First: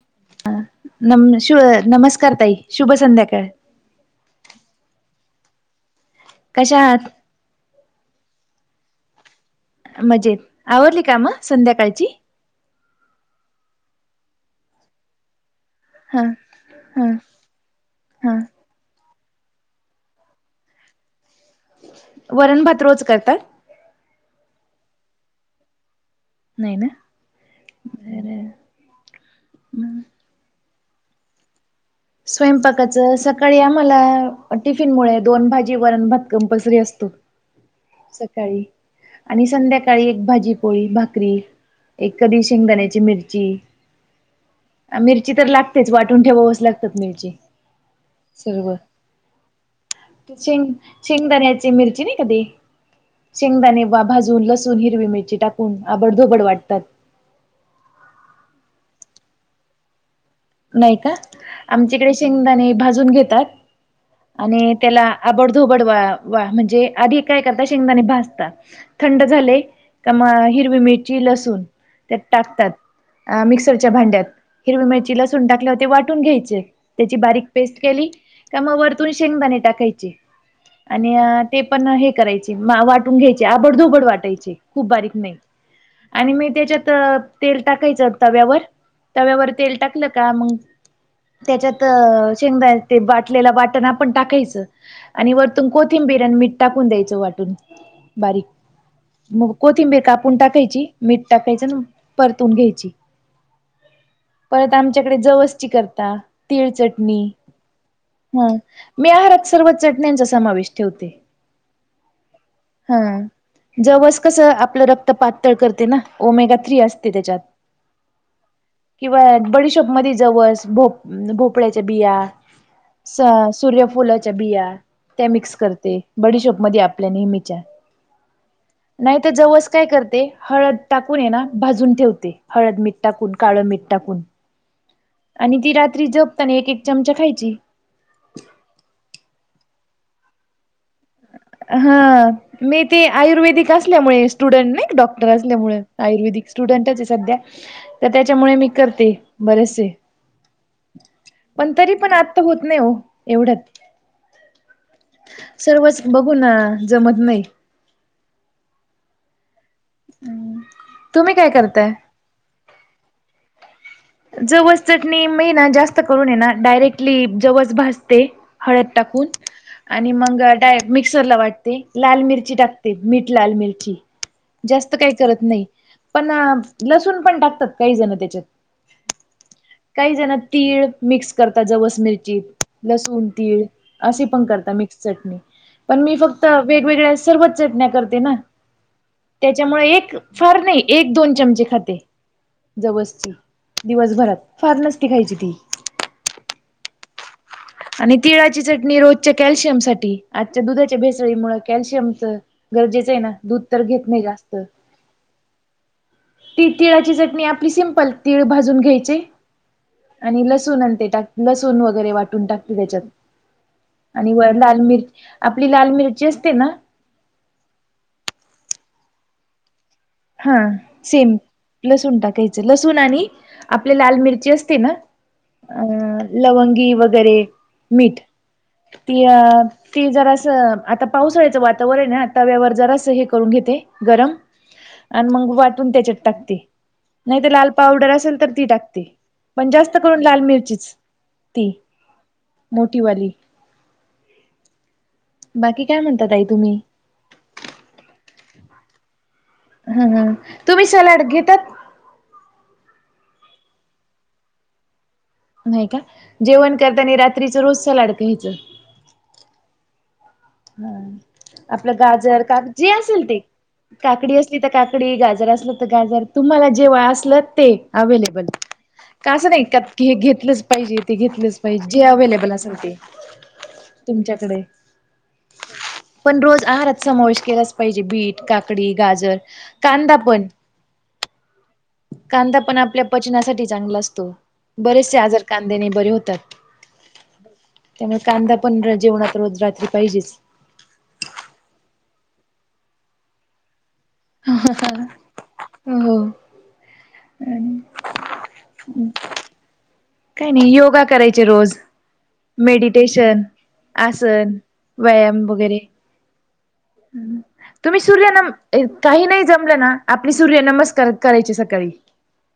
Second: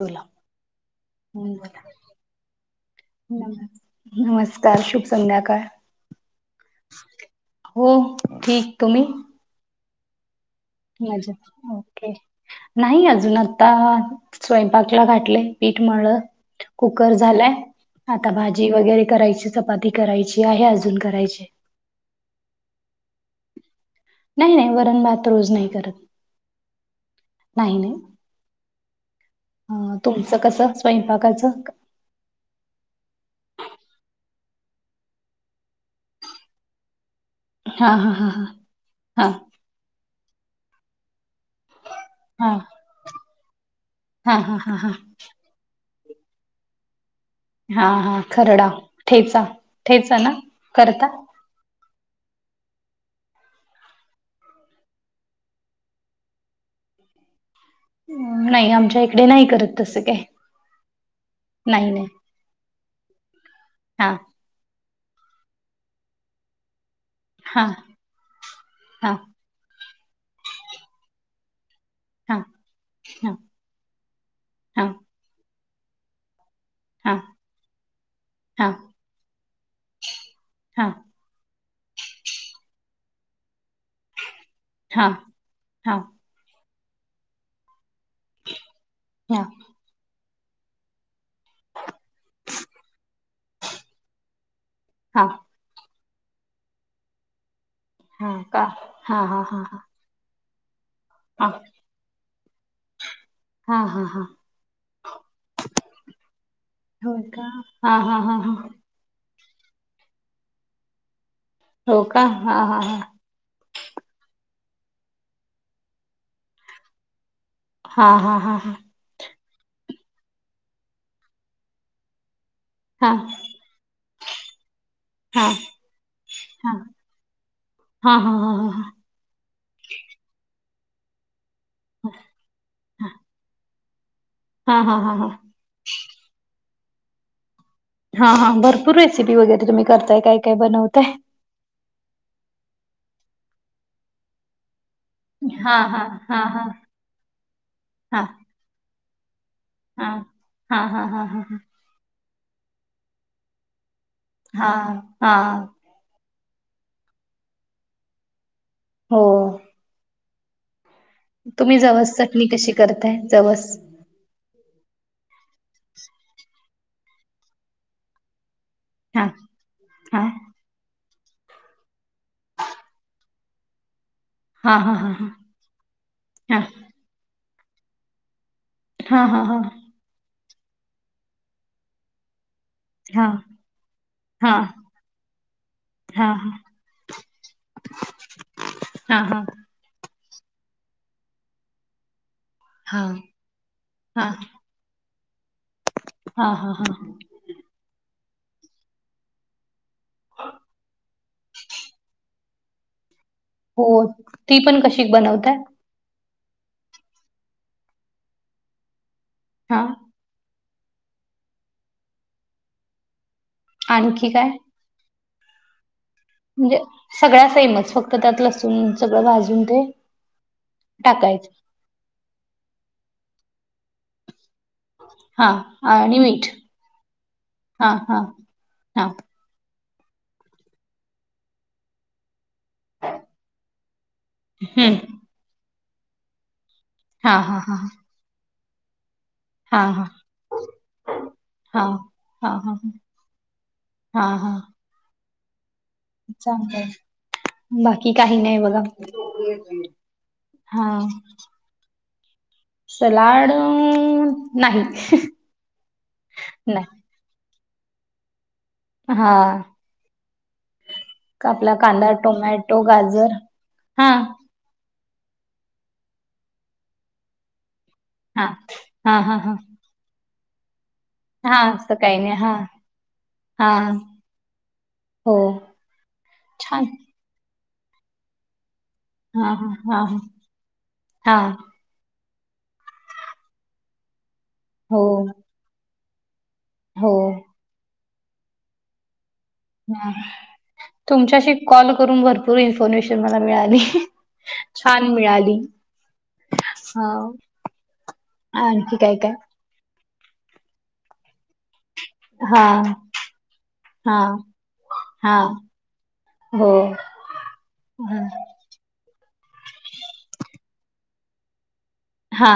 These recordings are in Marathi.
बोला ह नम हम्म शु बोला. नमस्कार ताई शुभ संध्याकाळ. नमस्कार शुभ संध्याकाळ. कशा आहात? हो ठीक तुम्ही? मजेत आवरली काम मजेत ओके संध्याकाळची नाही अजून आता स्वयंपाकला गाठलेय. पीठ मल्ल हा हा कुकर झालाय आता हा भा. भाजी करायची चपाती करायची आहे अजून करायची. वरण भात रोज करतात. नाही नाही वरण भात रोज नाही करत. नाही ना नाही नाही बर अ तुम तुमच कसं स्वयंपाकाचं. स्वयंपाकाच सकाळी आम्हाला टिफीनमूळे दोन भाजी वरण भात कंपल्सरी असतो. हा हा हा हा सकाळी हा हा. आणि संध्याका काळी एक भाजी पोळी भाकरी एक कधी हा शेंगदाण्याची मिरची हा हा हा मिरची तर लागतेच वाटून ठेवावच लागतात मिरची हा हा खरडा सर्व ठेचा ठेचा ना करता. ची मिरची नाही का ती शेंगदाणेवा भाजून लसूण हिरवी मिरची टाकून आबडधोबड वाटतात. नाही आमच्या इकडे नाही करत तसं काय? नाही का नाही नाही आमच्याकडे शेंगदाणे भाजून घेतात. हां आणि त्याला आबडधोबड वा वा म्हणजे आधी काय करता हां शेंगदाणे भासता हां थंड झाले का म हिरवी मिरची लसूण त्यात हां हां टाकतात मिक्सरच्या भांड्यात हिर हां हां मिरची ल टाकल्याव ते वाटून घ्यायचे. हां त्याची बारीक पेस्ट केली का हां मग वरतून शेंगदाणे टाकायची हां हां हां आणि ते पण हे करायचे वाटून घ्यायचे आबडधोबड वाटायचे. खूप बारीक नाही हां आणि मी त्याच्यात तेल टाकायचं तव्यावर तव्यावर तेल टाकलं का मग त्याच्यात शेंगदाणा बाटलेला वाटण पण टाकायचं आणि वर कोथिंबीरी अन मीठ टाकून द्यायच वाटून हां बारीक का हां हां मग हां हां कोथिंबीर का? कापून टाकायची मीठ टाकायचं ना परतून घ्यायची. हा हा हा. परत आमच्याकडे जवस्ची करता तीळ चटणी होय का हां हां हां ह. हां मी आहारात सर्व चटण्यांचा समावेश ठेवते. हो का हा हा हा. जवच कसं आपलं रक्त पातळ करते ना ओमेगा थ्री असते त्याच्यात हा हा हा हा. किंवा बडीशोप मध जवस भो भोपळ्याच्या बिया हां हां स सूर्यफुलाच्या बीया त्या हां हां हां मिक्स करते बडिशोप मध्ये आपल्या नेहमीच्या. हां हां हां हां नाही तर जवस काय करते हळद. टाकून ये ना भाजून ठेवते हळद मीठ टाकून काळं मीठ टाकून हा हा हा हा. आणि ती रात्री झोपताना एक एक चमचा खायची. हा हा भरपूर रेसिपी वगैरे तुम्ही करताय. काय काय बनवताय. हं, मी ते आयुर्वेदिक असल्यामुळे स्टुडंट नाही का डॉक टर हां असल्यामुळे, हां हां आयुर्वेदिक हां स्टुडंटचे सध्या. तर हां त्याच्यामुळे मी करते बरेचशे. हां हां हां हां ते हां पण तरी पण आता होत नाही हो एवढ्यात. हां हां. सर्वच बघून जमत नाही. हो. काय तुम्ही करताय? जवस चटणी कशी करताय? जवस. जवस चटणी मी ना जास्त करून ये ना डायरेक्टली जवस भाजते हळद हा टाकून. आणि हा मग डायरेट मिक्सरला वाटते लाल मिरची टाकते मीठ लाल मिरची. हा हा जास्त हा काही करत नाही. पण हा लसूण पण टाकतात काही जण त्याच्यात. हां हां हां. काही जण तीळ मिक्स करतात, जवस मिरचीत. लसूण हा तीळ असे हा पण हा हा करतात मिक्स चटणी. पण मी फक्त हा वेगवेगळ्या सर्वच चटण्या करते ना. हा हा त्याच्यामुळे एक फार नाही एक दोन चमचे खाते, हा जवसची दिवसभरात. फार नसती खायची ती. हां हां हां हां. आणि तिळाची चटणी रोजच्या कॅल्शियम साठी. आजच्या दुधाच्या भेसळीमूळ कॅल्शियमत गरजेचं आहे ना. दूध तर हो घेत नाही जास्त. ती पण कशी बनवताय ती तिळाची चटणी आपली सिंपल. तीळ भाजून घ्यायची हा आणि ल सून अन ते टाक लसूण वगैरे वाटून टाकते त्याच्यात. आणखी आणि व काय लाल मिर आपली लाल मिरची अस म्हणजे सगळ्या सेमच फक्त त्यात लसूण सगळं भाजून ते हा सेम. टाकायचं लसूण टाकायचं, लसूण आणि आपल्या लाल मिरची अस तेना हा अं आणि मीठ लवंगी वगैरे हा हा मीठ. हा तीळ आं तीळ जरास आता पावसाळ्याचं वातावरने ना तव्यावर जरास हे करून घेते गरम. हं. अन मग वाटून त्याच्यात टाकते. हा नाही तर हा लाल हा पावडर असेल तर ती टाकते. पण हा जास्त हा करून लाल मिरचीच. ती हा मोठीवाली. हां हां. बाकी काय म्हणत चागलंय. बाकी काही नाही बघा. हं हं. तुम्ही हा सलाड घेतात? सलाड अं नाही. नही का? जेवण नाही करतानी रात्रीच रोज सलाड घ्यायच. हा. हा. आपला आपलं कांदा गाजर काक टोमॅटो जे असेल गाजर ते. हा काकडी अस ली तर काकडी गाजर असल तर गाजर तुम्हाला जे असलं ते. हा अवेलेबल. हा का हा अस हा नाही क की हे घेतलंच पाहिजे, ते घेतलेच हा पाहिजे, असं जे काही नाही अवेलेबल हा असेल ते हा तुमच्याकडे. हो. पण रोज छान आहारात समावेश केलाच पाहिजे बीट, काकडी, गाजर, हा हा हा कांदा हा पण. हा. कांदा पण आपल्या पचनासाठी चांगला असतो. हो बरेचसे आजार कांद्याने बरे होतात. हो. त्यामुळे कांदा पण र जेवणात रोज रात हं. तुमच्याशी कॉल करून भरपूर इन्फॉर्मेशन मला मिळाली. हा का हो हो आणखी काय काय काही नाही योगा करायचे रोज हा मेडिटेशन हा आसन हा व्यायाम वगैरे हो तुम्ही हा सूर्यनमस्कार काही नाही जमलं ना आपली सूर्य नमस्कार करायची सकाळी. हा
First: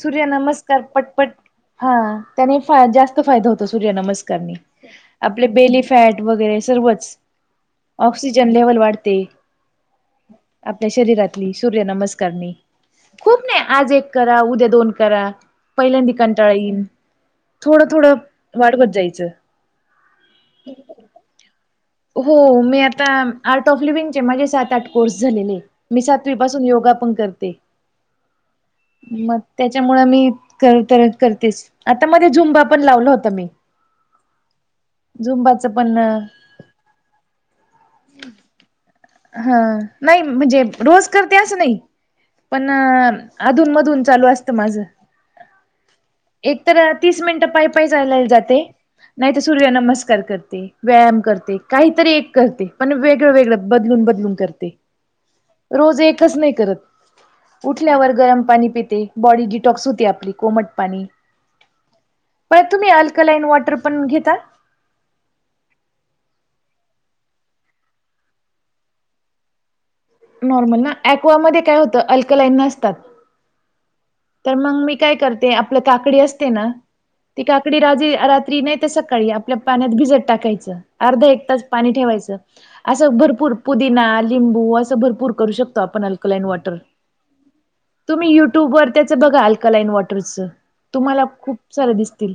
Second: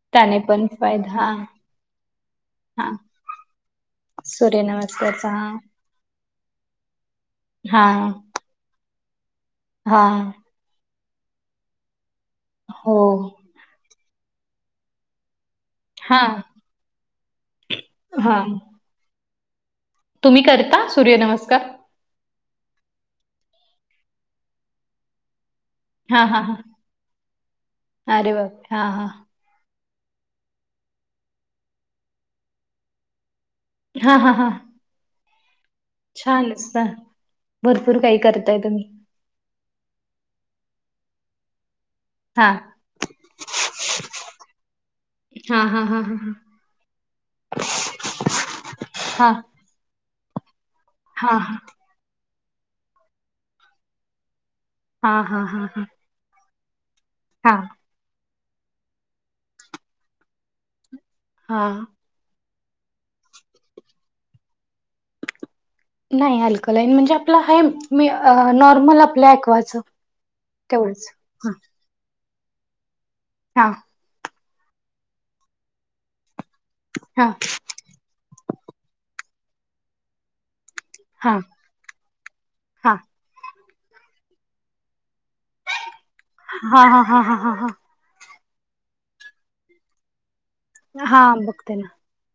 सूर्य त्याने पण नमस्कार फायदा हा ह हा जास्त फाय हो सुर्या नमस्कार सूर्यनमस्कारचा आप हा नीट फॅट सर्व ऑक्सिजन लेवल वाढते. हा आपल्या शरीरातली सूर्य नमस्कारणी हो नाही आज एक करा उद्या दोन करा पहिल्यांदी हां, कंटाळा येईन थोडं थोडं हां. वाढवत जायचं. तुम्ही करता सूर्य नमस्कार? हो मी आता आर्ट ऑफ लिवंगचे माझे सात आठ कोर्स झालेले. मी हां, सातवी हां, हां. पासून योगा पण करते अरे बापरे! हां, हां. मग त्याच्यामुळे मी कर तर करतेस आता मध्ये झुंबा पण लावला होता मी हा हा हा झुंबाचं पण ना भरपूर काही करताय तुम्ही हा नाही म्हणजे रोज करतेस नाही हां. पण अधून मधून चालू असतं माझं हा हा हा हा हा एक तर तीस मिनिटं पाय पायी ला जाते हां, नाहीत सूर्य नमस्कार करते व्यायाम हां, करते हां. काहीतरी एक करते पण वेगळं वेगळं बदलून बदलून करते. हा हा हा हा रोज एकच नाही करत. हा उठल्यावर गरम पाणी पिते बॉडी डिटॉक्स होती आपली कोमट पाणी हा प तुम्ही अल्कलाईन वॉटर पण घेता? नाही अल्कलाईन म्हणजे आपलं हे म नॉर्मल आपल्या एकवा नॉर्मल ना ऍक्वामध्ये काय होतं अल्कलाईन नसतात. हा तर मग मी काय करते आपलं काकडी असते ना हां, ती काकडी राजी रात्री नाही. सकाळी आपल्या पाण्यात भिजत टाकायचं अर्धा हां, एक तास पाणी ठेवायच हां. असं भरपूर पुदिना लिंबू असं भरपूर करू शकतो आपण अकलान वॉटर हां, हां, हां, हां, हां, हां. तुम्ही युट्यूब वर त्याचं बघा अल्कलाइन वॉटरच तुम्हाला हां, खूप बघते ना. सारं दिसतील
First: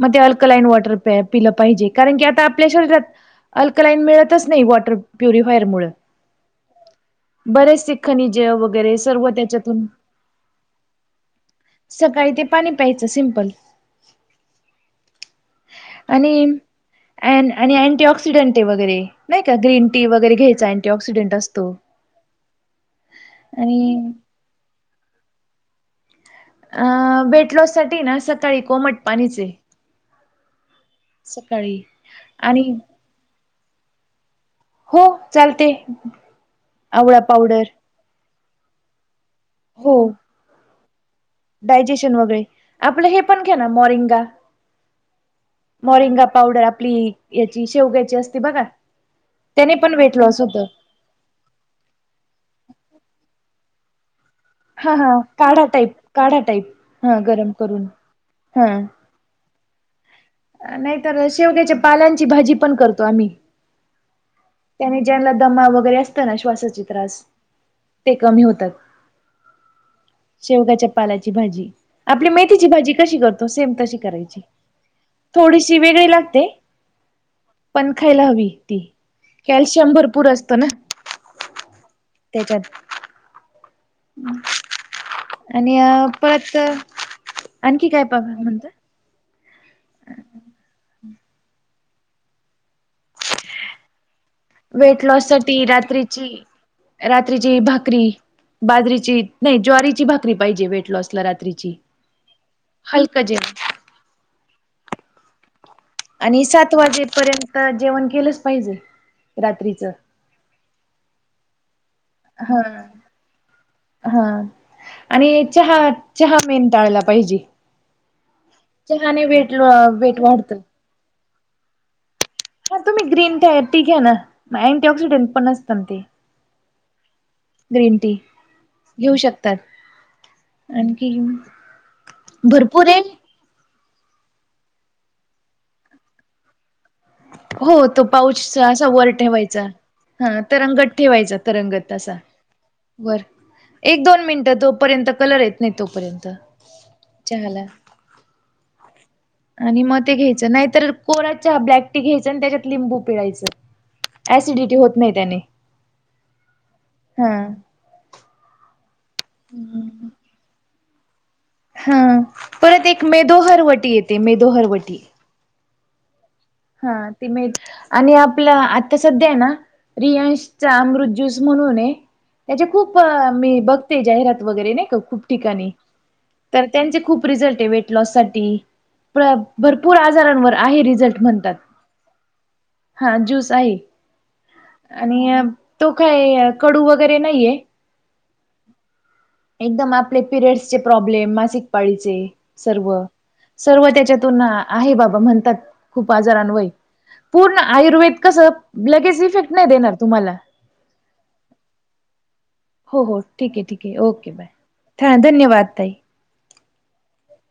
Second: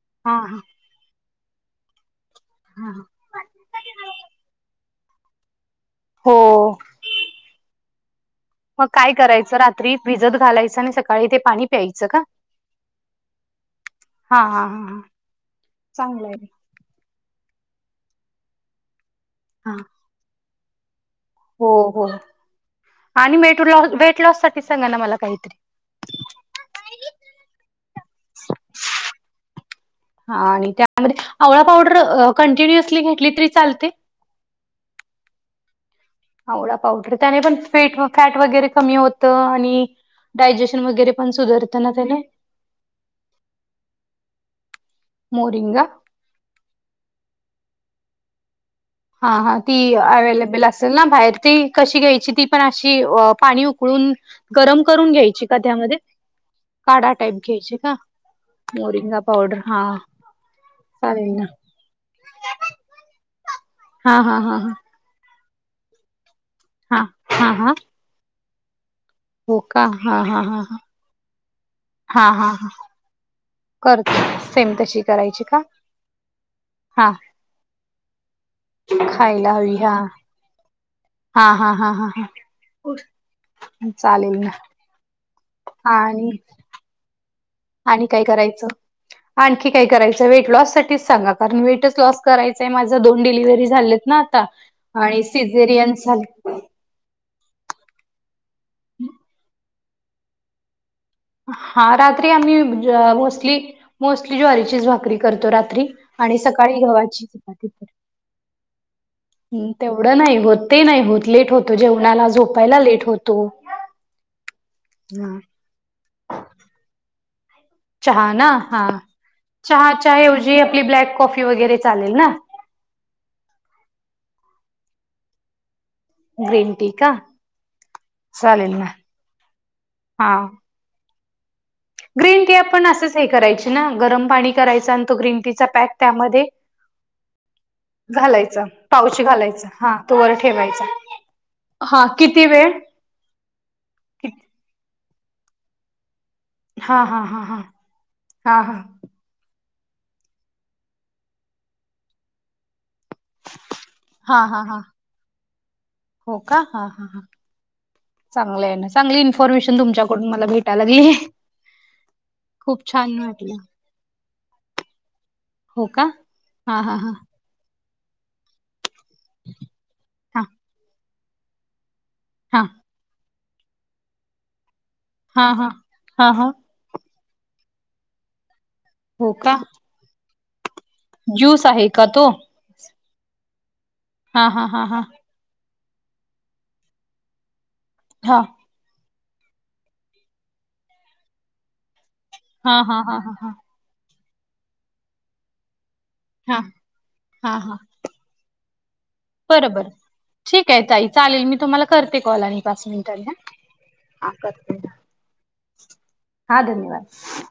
मग ते हां, हां, अल्कलाईन वॉटर पिलं पाहिजे कारण की आता आपल्या हां, हां. शरीरात अल्कलाईन मिळतच नाही वॉटर प्युरिफायर मुळे हो बरेच खनीजे मग वगैरे काय सर्व करायचं त्याच्यातून रात्री भिजत घालायचं आणि सकाळी ते पाणी प्यायचं का सकाळी ते पाणी प्यायचं सिम्पल हा हा हा हा आणि चांगलंय अ आणि अँटी ऑक्सिडंट आहे वगैरे नाही का हा ग्री टी वगैरे घ्यायचा अँट ऑक्सडेंटं हो हो आणि मे आणि वेट लॉससाठी ते सांगा ना मला काहीतरी अ वेटलॉस साठी ना सकाळी कोमट पाणीच आहे. हा आणि त्यामध्ये आवळा सकाळी पावडर आणि कंटिन्युअसली घेतली तरी चालते? हो चालते. आवळा पावडर त्याने पण फेट फॅट वगैरे कमी होतं. आणि हो डायजेशन वगैरे, पण सुधारत ना डायजेशन त्याने वगैरे आपलं हे पण घ्याना मॉरिंगा. मोरिंगा पावडर आपली याची शेवग्याची असती बघा. हा हा ती त्याने पण वेट लॉस होत. अवेलेबल अस सेल ना बाहेर ती कशी घ्यायची ती पण अशी अ पाणी उकळून गरम हा हा करून घ्यायची का काढा टाईप त्यामध्ये. काढा टाईप काढा हा टाईप गरम घ्यायची करून का हा मोरिंगा पाउडर हा. नाहीतर चालेल ना शेवघ्याच्या पालांची भाजी पण करतो आम्ही. हा हा हा हा ज्यांने ज्यांना दमा वगैरे असत ना श्वासाचे हा हा त्रास हा हा ते कमी होतात. हो का हा हा हा हा. शेवग्याच्या पालाची भाजी आपली हा हा मेथीची हा भाजी कशी करतो. सेम तशी करते करायची. सेम तशी करायची का थोडीशी वेगळी लागते हा पण खायला हवी ती. खायला हवी कॅल्शियम हा भरपूर असतं ना. हा हा हा हा हा. त्याच्यात चालेल ना. आणि आणखी आणि काय बघा करायचं. म्हणता आणखी काय करायचं. वेट लॉस साठीच सांगा कारण वेटच लॉस करायचंय. माझं दोन डिलिव्हरी झालेत ना. आता वेट आणि लॉस साठी सिझरियन रात्रीची झालेत. रात्रीची भाकरी, बाजरीची नाही. ज्वारीची भाकरी पाहिजे. वेटलॉस हा रात्री आम्ही जेवण मोस्टली मोस्टली ज्वारीचीच भाकरी करतो रात्री आणि सात सकाळी गव्हाची वाजेपर्यंत चपाती तर जेवण केलंच पाहिजे हम् रात्रीचं तेवढं नाही होत नाही होत लेट होत. जेवणाला हा झोपायला लेट होतो हा ह. आणि चहा चहा मेन टाळला पाहिजे. चहा ना हा चहाने वेट चहाच्या वेट वाढतं ऐवजी आपली ब्लॅक कॉफी वगैरे चालेल ना. हा तुम्ही ग्रीन का टी घ्या ना अँटी ऑक्सिडेंट पण असत ना ते. ग्रीन टी का ग्रीन टी चालेल ना घेऊ शकतात. हा. आणखी? ग्रीन टी आपण भरपूर आहे असंच हे करायची ना. गरम पाणी करायच आणि तो ग्रीन टीचा पॅक त्यामध्ये, हो तो पाऊच घालायचा असा वर पाउच ठेवायचा घालायचं हा तो वर ठेवायचा. हा किती वेळ? बर एक दोन मिनिटं जोपर्यंत कलर येत नाही तोपर्यंत. हा हा हा हा चहाला हा हान आणि मग ते घ्यायच नाहीतर. कोरा चहा ब्लॅक टी घ्यायच आणि त्याच्यात लिंबू पिळायच. हा हा ऍसिडिटी हा होत नाही त्याने हा चांगली आहे ना चांगली इन्फॉर्मेशन तुमच्याकडून मला भेटाय लागली. हा खूप परत एक छान वाटलं. मेदोहरवटी येते मेदोहरवटी. हो का. हा ती मिळेल. आणि आपलं आता सध्या आहे ना. हा रियांशचा अमृत स म्हणून आहे. हा त्याचे खूप मी बघते जाहीरात वगैरे नाही का खूप हा हा ठिकाणी हा हा तर त्यांचे खूप रिझल्ट आहे वेट लॉस साठी हो का? भरपूर, पूर आजारांवर आहे रिझल्ट. म्हणतात ज्यूस आहे का तो? हा ज्यूस आहे हा हा हा हा आणि तो काय कडू वगैरे नाहीये. हां. एकदम आपले पिरियड्सचे प्रॉब्लेम मासिक पाळीचे. हा हा सर्व हा हा हा सर्व त्याच्यातून आहे बाबा म्हणतात. हा बाजारावर, पूर्ण हा हा आयुर्वेद कस लगेच इफेक्ट नाही देणार तुम्हाला. त्या ताईचा आलेला मी तुम्हाला करते कॉल आणि पाच हो हो, मिनिटांनी हा. ठीक आहे, ठीक आहे, ओके हा करते. बाय धन्यवाद ताई. हा धन्यवाद.